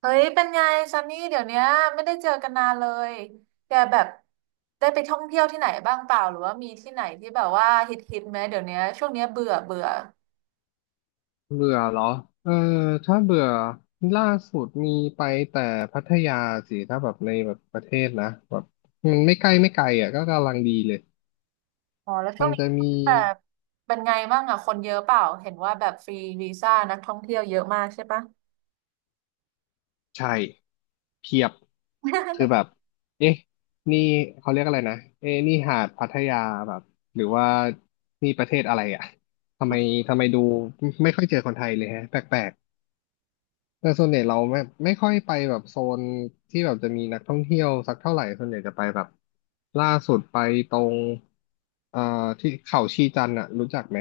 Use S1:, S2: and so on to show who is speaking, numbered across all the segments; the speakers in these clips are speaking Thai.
S1: เฮ้ย เป็นไงซันนี่เดี๋ยวเนี้ยไม่ได้เจอกันนานเลยแกแบบได้ไปท่องเที่ยวที่ไหนบ้างเปล่าหรือว่ามีที่ไหนที่แบบว่าฮิตฮิตไหมเดี๋ยวเนี้ยช่วงเนี้ยเบื่อเบื่อ
S2: เบื่อเหรอเออถ้าเบื่อล่าสุดมีไปแต่พัทยาสิ ถ้าแบบในแบบประเทศนะแบบมันไม่ใกล้ไม่ไกลอ่ะก็กำลังดีเลย
S1: อ๋อแล้วช่ว
S2: มั
S1: ง
S2: น
S1: นี้
S2: จะมี
S1: แบบเป็นไงบ้างอ่ะคนเยอะเปล่าเห็นว่าแบบฟรีวีซ่านักท่องเที่ยวเยอะมากใช่ปะ
S2: ใช่เพียบคือ แบบเอ๊ะนี่เขาเรียกอะไรนะเอ๊ะนี่หาดพัทยาแบบหรือว่านี่ประเทศอะไรอ่ะทำไมทำไมดูไม่ค่อยเจอคนไทยเลยฮะแปลก แต่ส่วนใหญ่เราไม่ค่อยไปแบบโซนที่แบบจะมีนักท่องเที่ยวสักเท่าไหร่ส่วนใหญ่จะไปแบบล่าสุดไปตรงเอ่อที่เขาชีจันทร์อะรู้จักไหม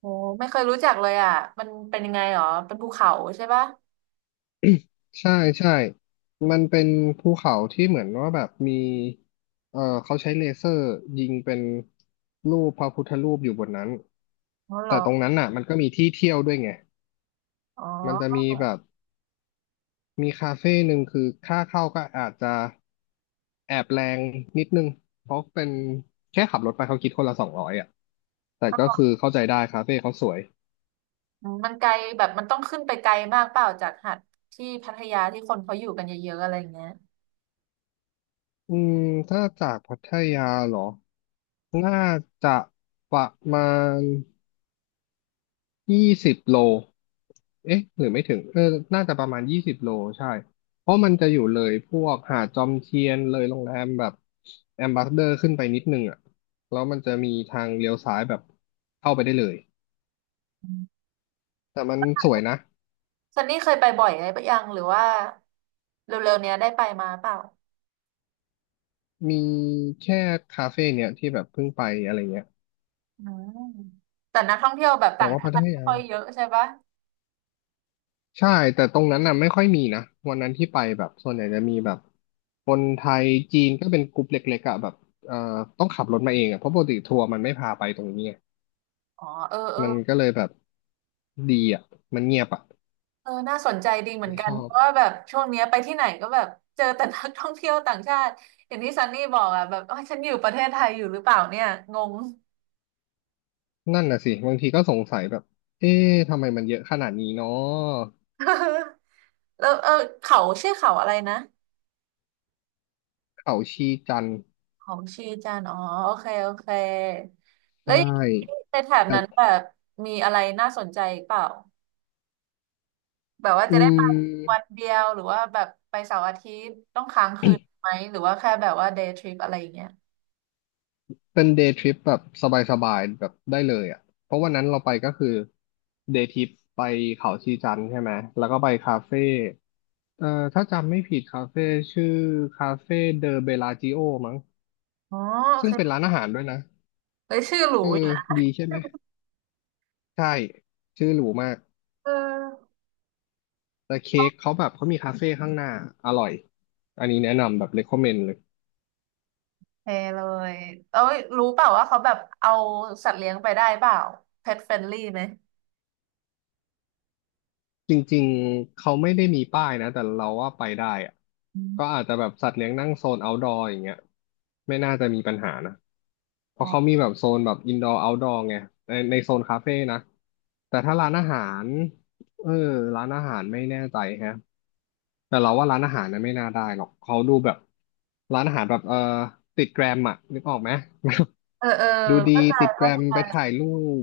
S1: โอ้ไม่เคยรู้จักเลยอ่ะมันเป็นยังไงหรอเป็นภูเขาใช่ปะ
S2: ใช่ใช่มันเป็นภูเขาที่เหมือนว่าแบบมีเขาใช้เลเซอร์ยิงเป็นรูปพระพุทธรูปอยู่บนนั้น
S1: อ๋อเหร
S2: แต่
S1: อ
S2: ตรงนั้นอ่ะมันก็มีที่เที่ยวด้วยไง
S1: อ๋
S2: มันจะ
S1: อ
S2: มีแบบ มีคาเฟ่หนึ่งคือค่าเข้าก็อาจจะแอบแรงนิดนึงเพราะเป็นแค่ขับรถไปเขาคิดคนละ200อ่ะแต่ก็คือเข้าใจได้คาเฟ่เขาสวย
S1: อืมมันไกลแบบมันต้องขึ้นไปไกลมากเปล่าจากหาดที่พัทยาที่คนเขาอยู่กันเยอะๆอะไรอย่างเงี้ย
S2: อืมถ้าจากพัทยาเหรอน่าจะประมาณ ยี่สิบโล เอ๊ะ หรือไม่ถึง เออน่าจะประมาณ20 โล ใช่ เพราะมันจะอยู่เลยพวกหาดจอมเทียนเลยโรงแรมแบบแอมบาสเดอร์ขึ้นไปนิดนึงอ่ะ แล้วมันจะมีทางเลี้ยวซ้ายแบบเข้าไปได้เลย แต่มันสวยนะ
S1: ซันนี่เคยไปบ่อยไหมปะยังหรือว่าเร็วๆเนี้ยได้ไปมาเปล่า
S2: มีแค่คาเฟ่เนี่ยที่แบบเพิ่งไปอะไรเงี้ย
S1: อืมแต่นักท่องเที่ยวแบบ
S2: แต่
S1: ต่าง
S2: ว่า
S1: ชา
S2: พัท
S1: ติไม่
S2: ยา
S1: ค่อยเยอะใช่ปะ
S2: ใช่แต่ตรงนั้นน่ะไม่ค่อยมีนะวันนั้นที่ไปแบบส่วนใหญ่จะมีแบบคนไทยจีนก็เป็นกลุ่มเล็กๆอะแบบเอ่อต้องขับรถมาเองอะเพราะปกติทัวร์มันไม่พาไปตรงนี้ไง
S1: อ๋อเออเออ
S2: มันก็เลยแบบดีอะมันเงียบอะ
S1: เออน่าสนใจดีเหมือน
S2: ไม่
S1: กั
S2: ช
S1: น
S2: อ
S1: เพ
S2: บ
S1: ราะว่าแบบช่วงเนี้ยไปที่ไหนก็แบบเจอแต่นักท่องเที่ยวต่างชาติอย่างที่ซันนี่บอกอ่ะแบบเอ้ยฉันอยู่ประเทศไทยอยู่หรือเปล่าเนี่ยงง
S2: นั่นน่ะสิบางทีก็สงสัยแบบเอ๊ะทำไมมันเยอะขนาดนี้เนาะ
S1: แล้วเออเขาชื่อเขาอะไรนะ
S2: เขาชีจันทร์
S1: เขาชีจันทร์อ๋อโอเคโอเค
S2: ใช
S1: แล้ว
S2: ่
S1: ในแถบ
S2: แต
S1: นั้น
S2: ่
S1: แบบมีอะไรน่าสนใจเปล่า แบบว่า
S2: อื
S1: จะได้ไปวั
S2: ม
S1: นเดียวหรือว่าแบบไปเสาร์อาทิตย์ต้องค้างคืนไหมหรือว่าแค่แบบว่าเดย์ทริปอะไรอย่างเงี้ย
S2: เป็นเดย์ทริปแบบสบายๆแบบได้เลยอ่ะ เพราะวันนั้นเราไปก็คือเดย์ทริปไปเขาชีจันทร์ใช่ไหม แล้วก็ไปคาเฟ่เอ่อถ้าจำไม่ผิดคาเฟ่ชื่อคาเฟ่เดอเบลาจิโอมั้ง
S1: อ๋อโอ
S2: ซึ่ง
S1: เค
S2: เป็นร้านอาหารด้วยนะ
S1: เลยชื่อหรู
S2: เออ
S1: อยู่นะ
S2: ดีใช่ไหม ใช่ ชื่อหรูมาก
S1: เออ
S2: แต่เค้กเขาแบบเขามีคาเฟ่ข้างหน้าอร่อย อันนี้แนะนำแบบ recommend เลย
S1: โอเคเลยเอ้ยรู้เปล่าว่าเขาแบบเอาสัตว์เลี้ยงไปได้เปล่า pet friendly ไหม
S2: จริงๆ เขาไม่ได้มีป้ายนะแต่เราว่าไปได้อะ
S1: อื
S2: ก็
S1: ม
S2: อาจจะแบบสัตว์เลี้ยงนั่งโซน outdoor อย่างเงี้ยไม่น่าจะมีปัญหานะเพ
S1: อ๋
S2: ราะ
S1: อ
S2: เขามีแบบโซนแบบ indoor outdoor ไงในโซนคาเฟ่นะแต่ถ้าร้านอาหารเออร้านอาหารไม่แน่ใจฮะแต่เราว่าร้านอาหารนะไม่น่าได้หรอกเขาดูแบบร้านอาหารแบบติดแกรมอะนึกออกไหม
S1: เออเออ
S2: ดูดี
S1: เข้าใจ
S2: ติดแกรมไปถ่ายรูป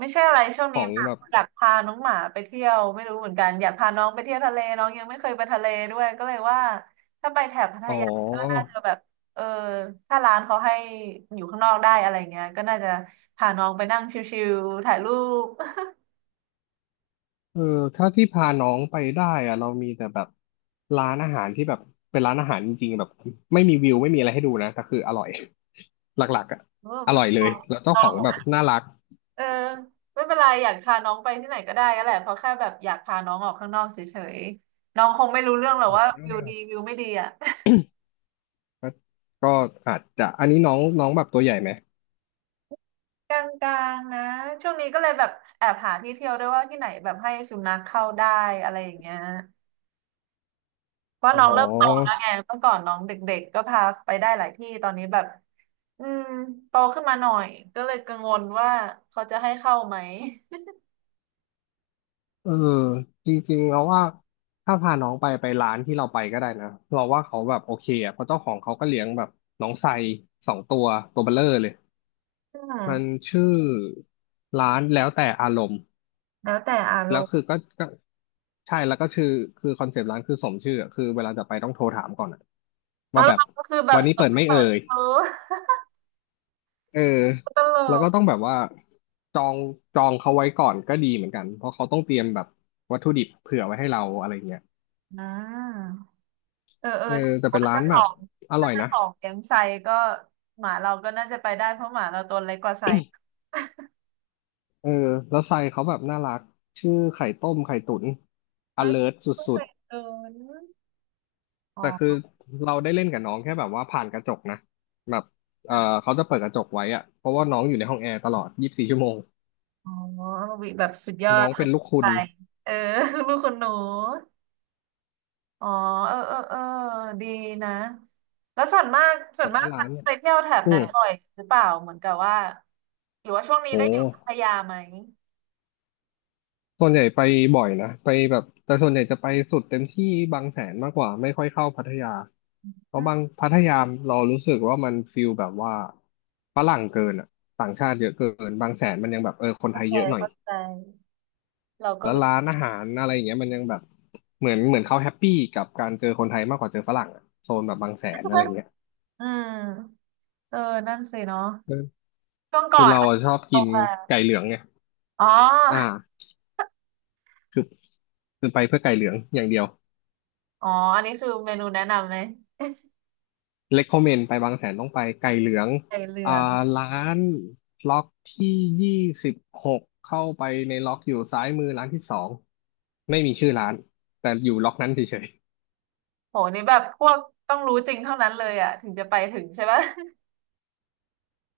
S1: ไม่ใช่อะไรช่วง
S2: ข
S1: นี้
S2: อง
S1: แบบ
S2: แบบ
S1: อยากพาน้องหมาไปเที่ยวไม่รู้เหมือนกันอยากพาน้องไปเที่ยวทะเลน้องยังไม่เคยไปทะเลด้วยก็เลยว่าถ้าไปแถบพัท
S2: อ๋อ
S1: ยาก็น่าจะแบบเออถ้าร้านเขาให้อยู่ข้างนอกได้อะไรเงี้ยก็น่าจะพาน้องไปนั่งชิลๆถ่ายรูป
S2: เออถ้าที่พาน้องไปได้อะเรามีแต่แบบร้านอาหารที่แบบเป็นร้านอาหารจริงๆแบบไม่มีวิวไม่มีอะไรให้ดูนะแต่คืออร่อย หลักๆอะ
S1: เออ
S2: อ
S1: ไม่
S2: ร่อยเลยแล้วเจ้าของแบบน่ารัก
S1: เออไม่เป็นไรอยากพาน้องไปที่ไหนก็ได้ก็แหละเพราะแค่แบบอยากพาน้องออกข้างนอกเฉยๆน้องคงไม่รู้เรื่องหรอกว่าวิวดีวิวไม่ดีอ่ะ
S2: ก็ก็อาจจะอันนี้น้องน้องแบบตัวใหญ่ไหม
S1: กลางๆนะช่วงนี้ก็เลยแบบแอบหาที่เที่ยวด้วยว่าที่ไหนแบบให้สุนัขเข้าได้อะไรอย่างเงี้ยเพราะ
S2: อ๋อ
S1: น้องเริ่มโตแล้วไงเมื่อก่อนน้องเด็กๆก็พาไปได้หลายที่ตอนนี้แบบอืมโตขึ้นมาหน่อยก็เลยกังวลว่าเขาจะให้เข้าไหม
S2: เออจริงๆเราว่าถ้าพาน้องไปไปร้านที่เราไปก็ได้นะเราว่าเขาแบบโอเคอะเพราะเจ้าของเขาก็เลี้ยงแบบน้องไซสองตัวตัวเบลเลอร์เลย
S1: อื
S2: มัน
S1: ม
S2: ชื่อร้านแล้วแต่อารมณ์
S1: แล้วแต่อาร
S2: แล้ว
S1: มณ์
S2: คือก็ใช่แล้วก็ชื่อคือคอนเซปต์ร้านคือสมชื่ออะคือเวลาจะไปต้องโทรถามก่อนอะ
S1: อ๋อ
S2: ว่าแบบ
S1: เราก็คือแบ
S2: วั
S1: บ
S2: นนี้
S1: เปิ
S2: เปิ
S1: ด
S2: ดไหม่
S1: เผ
S2: เอ่
S1: ย
S2: ย
S1: เออ
S2: เออ
S1: ตล
S2: แล้วก็ต้อง
S1: ก
S2: แบบว่าจองจองเขาไว้ก่อนก็ดีเหมือนกันเพราะเขาต้องเตรียมแบบวัตถุดิบเผื่อไว้ให้เราอะไรเงี้ย
S1: อืมเออเออ
S2: เออ
S1: ถ้าบ
S2: แต่
S1: อก
S2: เป็น
S1: ว่า
S2: ร้า
S1: เจะ
S2: น
S1: ข
S2: แบ
S1: อ
S2: บ
S1: ง
S2: อร่
S1: ถ้า
S2: อย
S1: เจะ
S2: นะ
S1: ของเลี้ยงไซก็หมาเราก็น่าจะไปได้เพราะหมาเราตัวเล็กกว่าไซ
S2: เออแล้วไซเขาแบบน่ารักชื่อไข่ต้มไข่ตุ๋นอ
S1: ไม่
S2: เลิร์ส
S1: เพิ่ง
S2: ุ
S1: เค
S2: ด
S1: ย
S2: ๆ
S1: เดินอ๋อ
S2: แต่คือเราได้เล่นกับน้องแค่แบบว่าผ่านกระจกนะแบบเออเขาจะเปิดกระจกไว้อะเพราะว่าน้องอยู่ในห้องแอร์ตลอด24 ชั่วโมง
S1: อ๋อวิแบบสุดยอ
S2: น้
S1: ด
S2: อง
S1: ทั
S2: เป็น
S1: น
S2: ลูกคุ
S1: ใจ
S2: ณ
S1: เออ ลูกคนหนูอ๋อเออเออเออดีนะ แล้วส่วนมาก ส่ว
S2: แต่
S1: นมา
S2: ว่า
S1: กฉั
S2: ร้า
S1: น
S2: นเนี่ย
S1: ไปเที่ยวแถบ
S2: อื
S1: นั้
S2: ม
S1: นบ่อยหรือเปล่า เหมือนกับว่า หรือว่าช่วงนี้
S2: โห
S1: ได้อยู่พัทยาไหม
S2: ส่วนใหญ่ไปบ่อยนะไปแบบแต่ส่วนใหญ่จะไปสุดเต็มที่บางแสนมากกว่าไม่ค่อยเข้าพัทยาเพ
S1: อื
S2: ราะบาง
S1: ม
S2: พัทยาเรารู้สึกว่ามันฟิลแบบว่าฝรั่งเกินอะต่างชาติเยอะเกินบางแสนมันยังแบบเออคนไท
S1: เข้า
S2: ย
S1: ใจ
S2: เยอะหน่อย
S1: เข้าใจเราก็
S2: แล้ว
S1: รู้
S2: ร้านอาหารอะไรอย่างเงี้ยมันยังแบบเหมือนเขาแฮปปี้กับการเจอคนไทยมากกว่าเจอฝรั่งอะโซนแบบบางแสนอะไร เงี้ย
S1: อืมเออนั่นสิเนาะ
S2: เอ
S1: ช่วงก่อ
S2: คือ
S1: น
S2: เราอะชอบกิ
S1: เอา
S2: น
S1: มา
S2: ไก่เหลืองไง
S1: อ๋
S2: อ่า
S1: อ
S2: คือคือไปเพื่อไก่เหลืองอย่างเดียว
S1: อ๋ออันนี้คือเมนูแนะนำไหม
S2: recommend ไปบางแสนต้องไปไก่เหลือง
S1: ไอเรื
S2: อ่า
S1: อง
S2: ร้านล็อกที่26เข้าไปในล็อกอยู่ซ้ายมือร้านที่สองไม่มีชื่อร้านแต่อยู่ล็อกนั้นเฉย
S1: โหนี่แบบพวกต้องรู้จริงเท่านั้นเลยอ่ะถึงจะไปถึงใช่ปะ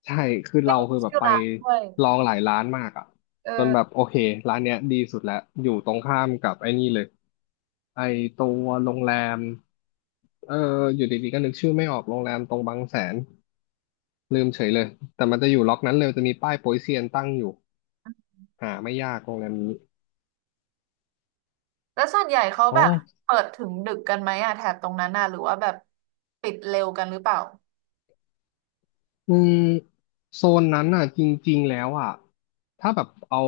S2: ใช่คือ
S1: ไม่
S2: เรา
S1: มี
S2: คือแบบ
S1: ชื่อ
S2: ไป
S1: ร้านด้วย
S2: ลองหลายร้านมากอ่ะ จนแบบ
S1: เออ
S2: โอเคร้านเนี้ยดีสุดแล้วอยู่ตรงข้ามกับไอ้นี่เลยไอ้ตัวโรงแรมเอออยู่ดีๆก็นึกชื่อไม่ออกโรงแรมตรงบางแสนลืมเฉยเลยแต่มันจะอยู่ล็อกนั้นเลยจะมีป้ายโป๊ยเซียนตั้งอยู่หาไม่ยากโรงแรมนี้
S1: แล้วส่วนใหญ่เขา
S2: อ๋อ
S1: แบบเปิดถึงดึกกันไหมอ่ะแถบตรงนั้นน่ะหรือว่าแบบปิดเร็วกันหรือเปล่า
S2: อืมโซนนั้นน่ะจริงๆแล้วอ่ะถ้าแบบเอา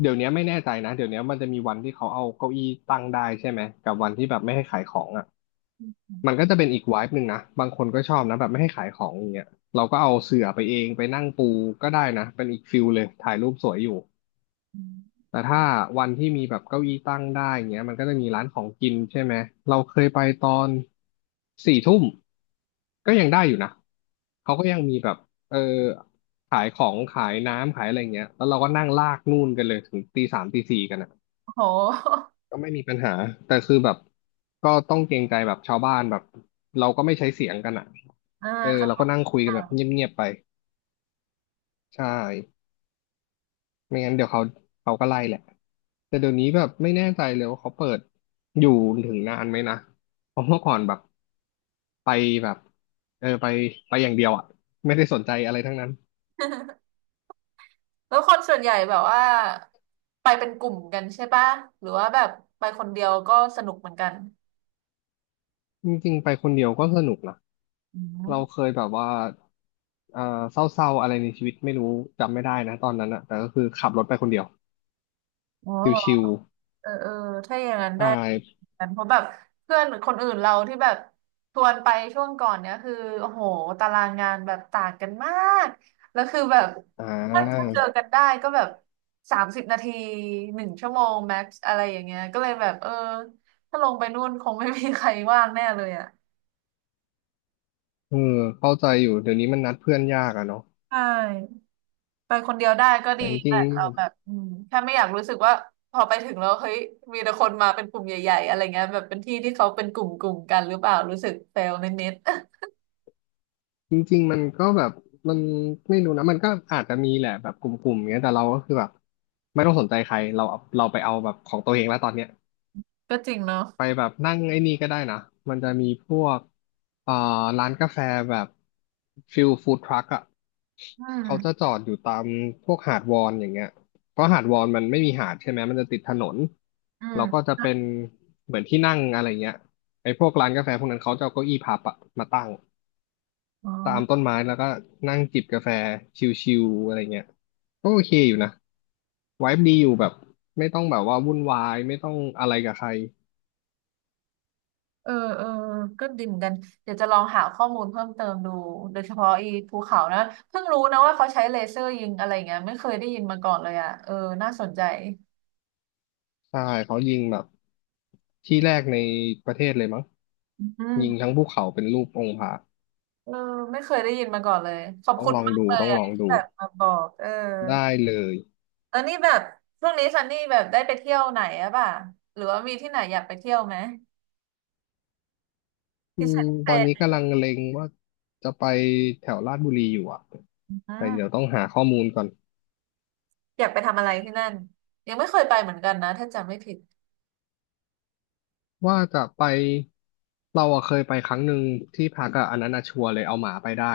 S2: เดี๋ยวนี้ไม่แน่ใจนะเดี๋ยวนี้มันจะมีวันที่เขาเอาเก้าอี้ตั้งได้ใช่ไหมกับวันที่แบบไม่ให้ขายของอ่ะ มันก็จะเป็นอีกไวบ์หนึ่งนะบางคนก็ชอบนะแบบไม่ให้ขายของอย่างเงี้ยเราก็เอาเสื่อไปเองไปนั่งปูก็ได้นะเป็นอีกฟิลเลยถ่ายรูปสวยอยู่
S1: อืม
S2: แต่ถ้าวันที่มีแบบเก้าอี้ตั้งได้อย่างเงี้ยมันก็จะมีร้านของกินใช่ไหมเราเคยไปตอนสี่ทุ่มก็ยังได้อยู่นะเขาก็ยังมีแบบเออขายของขายน้ำขายอะไรเงี้ยแล้วเราก็นั่งลากนู่นกันเลยถึงตีสามตีสี่กันนะ
S1: โห
S2: ก็ไม่มีปัญหาแต่คือแบบก็ต้องเกรงใจแบบชาวบ้านแบบเราก็ไม่ใช้เสียงกันอ่ะ
S1: อ่า
S2: เออเราก็
S1: ค่ะ
S2: นั่งคุยกันแบบเงียบๆไปใช่ไม่งั้นเดี๋ยวเขาก็ไล่แหละแต่เดี๋ยวนี้แบบไม่แน่ใจเลยว่าเขาเปิดอยู่ถึงนานไหมนะเพราะเมื่อก่อนแบบไปแบบเออไปอย่างเดียวอ่ะไม่ได้สนใจอะไรทั้งนั้น
S1: แล้วคนส่วนใหญ่แบบว่าไปเป็นกลุ่มกันใช่ปะหรือว่าแบบไปคนเดียวก็สนุกเหมือนกัน
S2: จริงๆไปคนเดียวก็สนุกนะ
S1: อื
S2: เราเค
S1: ม
S2: ยแบบว่าเอ่อเศร้าๆอะไรในชีวิตไม่รู้จำไม่ได้นะตอนนั้นอะแต่ก็คือขับรถไปคนเดียว
S1: อ๋อ
S2: ช
S1: เหรอ
S2: ิว
S1: เออเออถ้าอย่างนั้น
S2: ใช
S1: ได้
S2: ่
S1: กันเพราะแบบเพื่อนคนอื่นเราที่แบบชวนไปช่วงก่อนเนี้ยคือโอ้โหตารางงานแบบต่างกันมากแล้วคือแบบ
S2: อ่
S1: ถ้า
S2: า
S1: เจอกันได้ก็แบบ30 นาที1 ชั่วโมงแม็กซ์อะไรอย่างเงี้ยก็เลยแบบเออถ้าลงไปนู่นคงไม่มีใครว่างแน่เลยอ่ะ
S2: เออเข้าใจอยู่เดี๋ยวนี้มันนัดเพื่อนยากอะเนาะ
S1: ใช่ ไปคนเดียวได้ก็ดี
S2: แต่จริ
S1: แต่
S2: ง
S1: เราแบบอืมแค่ไม่อยากรู้สึกว่าพอไปถึงแล้วเฮ้ยมีแต่คนมาเป็นกลุ่มใหญ่ๆอะไรเงี้ยแบบเป็นที่ที่เขาเป็นกลุ่มกลุ่มกันหรือเปล่ารู้สึกเฟลนิดๆ
S2: ๆจริงๆมันก็แบบมันไม่รู้นะ มันก็อาจจะมีแหละแบบกลุ่มๆเงี้ยแต่เราก็คือแบบไม่ต้องสนใจใครเราเราไปเอาแบบของตัวเองแล้วตอนเนี้ย
S1: ก็จริงเนาะ
S2: ไปแบบนั่งไอ้นี่ก็ได้นะ มันจะมีพวกเอ่อร้านกาแฟแบบฟิลฟู้ดทรัคอะ
S1: อื
S2: เขาจะ
S1: ม
S2: จอดอยู่ตามพวกหาดวอนอย่างเงี้ยเพราะหาดวอนมันไม่มีหาดใช่ไหมมันจะติดถนน
S1: อื
S2: แล้
S1: ม
S2: วก็จะเป็นเหมือนที่นั่งอะไรเงี้ยไอ้พวกร้านกาแฟพวกนั้นเขาจะเอาเก้าอี้พับอะมาตั้ง
S1: อ๋
S2: ตามต้
S1: อ
S2: นไม้แล้วก็นั่งจิบกาแฟชิลๆอะไรเงี้ยก็โอเคอยู่นะไวบ์ดีอยู่แบบไม่ต้องแบบว่าวุ่นวายไม่ต้องอะไรกับใคร
S1: เออเออก็ดีเหมือนกันเดี๋ยวจะลองหาข้อมูลเพิ่มเติมดูโดยเฉพาะอีภูเขานะเพิ่งรู้นะว่าเขาใช้เลเซอร์ยิงอะไรเงี้ยไม่เคยได้ยินมาก่อนเลยอ่ะเออน่าสนใจ
S2: ใช่เขายิงแบบที่แรกในประเทศเลยมั้ง
S1: อืม
S2: ยิงทั้งภูเขาเป็นรูปองค์พระ
S1: เออไม่เคยได้ยินมาก่อนเลยขอบ
S2: ต้อง
S1: คุณ
S2: ลอง
S1: มาก
S2: ดู
S1: เลย
S2: ต้อง
S1: อ่ะ
S2: ลอง
S1: ที่
S2: ดู
S1: แบบมาบอกเออ
S2: ได้เลย
S1: เออนี่แบบช่วงนี้ซันนี่แบบได้ไปเที่ยวไหนอะป่ะหรือว่ามีที่ไหนอยากไปเที่ยวไหม
S2: อื
S1: พิเศ
S2: ม
S1: ษพิเศ
S2: ตอนนี้
S1: ษ
S2: กำลังเล็งว่าจะไปแถวลาดบุรีอยู่อ่ะ
S1: อื
S2: แต่เดี๋ยว
S1: ม
S2: ต้องหาข้อมูลก่อน
S1: อยากไปทำอะไรที่นั่นยังไม่เคยไปเหมือนกันนะถ้าจำไม่ผิด
S2: ว่าจะไปเราอะเคยไปครั้งหนึ่งที่พักอะอันนั้นอะชัวร์เลยเอาหมาไปได้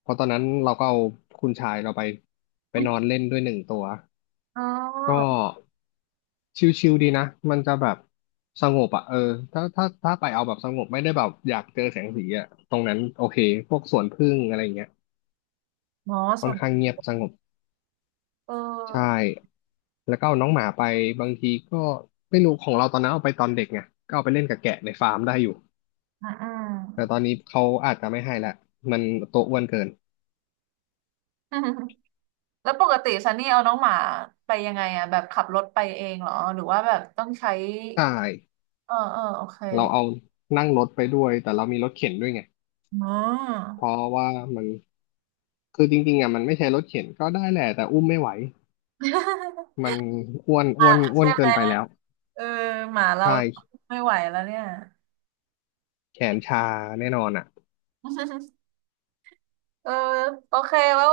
S2: เพราะตอนนั้นเราก็เอาคุณชายเราไปไปนอนเล่นด้วยหนึ่งตัว
S1: อ๋
S2: ก็
S1: อ
S2: ชิลๆดีนะ มันจะแบบสงบอ่ะเออถ้าไปเอาแบบสงบไม่ได้แบบอยากเจอแสงสีอ่ะตรงนั้นโอเคพวกสวนผึ้งอะไรเงี้ย
S1: หมอ
S2: ค่
S1: ส่
S2: อน
S1: วน
S2: ข้างเงียบสงบ
S1: เอ
S2: ใช่
S1: อ
S2: แล้วก็เอาน้องหมาไปบางทีก็ไม่รู้ของเราตอนนั้นเอาไปตอนเด็กไงก็เอาไปเล่นกับแกะในฟาร์มได้อยู่
S1: อืม อ
S2: แต่
S1: ื
S2: ตอนนี้เขาอาจจะไม่ให้ละมันตัวอ้วนเกิน
S1: ม แล้วปกติซันนี่เอาน้องหมาไปยังไงอะแบบขับรถไปเองเหรอหรือว่าแบบต้องใช้
S2: ใช่
S1: เออเออโอเค
S2: เราเอานั่งรถไปด้วยแต่เรามีรถเข็นด้วยไง
S1: อ๋อ
S2: เพราะว่ามันคือจริงๆอ่ะมันไม่ใช่รถเข็นก็ได้แหละแต่อุ้มไม่ไหว มันอ้วนอ้วนอ้วนเกินไปแล้ว
S1: เออหมาเรา
S2: ใช่
S1: ไม่ไหวแล้วเนี่ย
S2: แขนชาแน่นอนอ่ะ
S1: เออโอเคแล้ว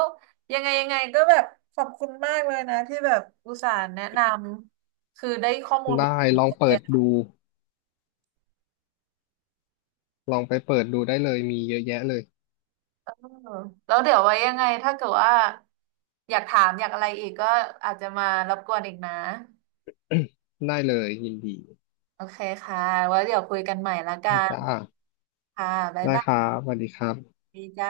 S1: ยังไงยังไงก็แบบขอบคุณมากเลยนะที่แบบอุตส่าห์แนะนำคือได้ข้อมูลมา
S2: ได้ลอง
S1: เล
S2: เปิ
S1: ย
S2: ด
S1: นะ
S2: ดูลองไปเปิดดูได้เลยมีเยอะแยะเลย
S1: เออแล้วเดี๋ยวไว้ยังไงถ้าเกิดว่าอยากถามอยากอะไรอีกก็อาจจะมารบกวนอีกนะ
S2: ได้เลยยินดี
S1: โอเคค่ะไว้เดี๋ยวคุยกันใหม่ละกั
S2: ได้
S1: น
S2: จ้า
S1: ค่ะบ๊าย
S2: ได้
S1: บา
S2: ครับสวัสดีครับ
S1: ยจ้า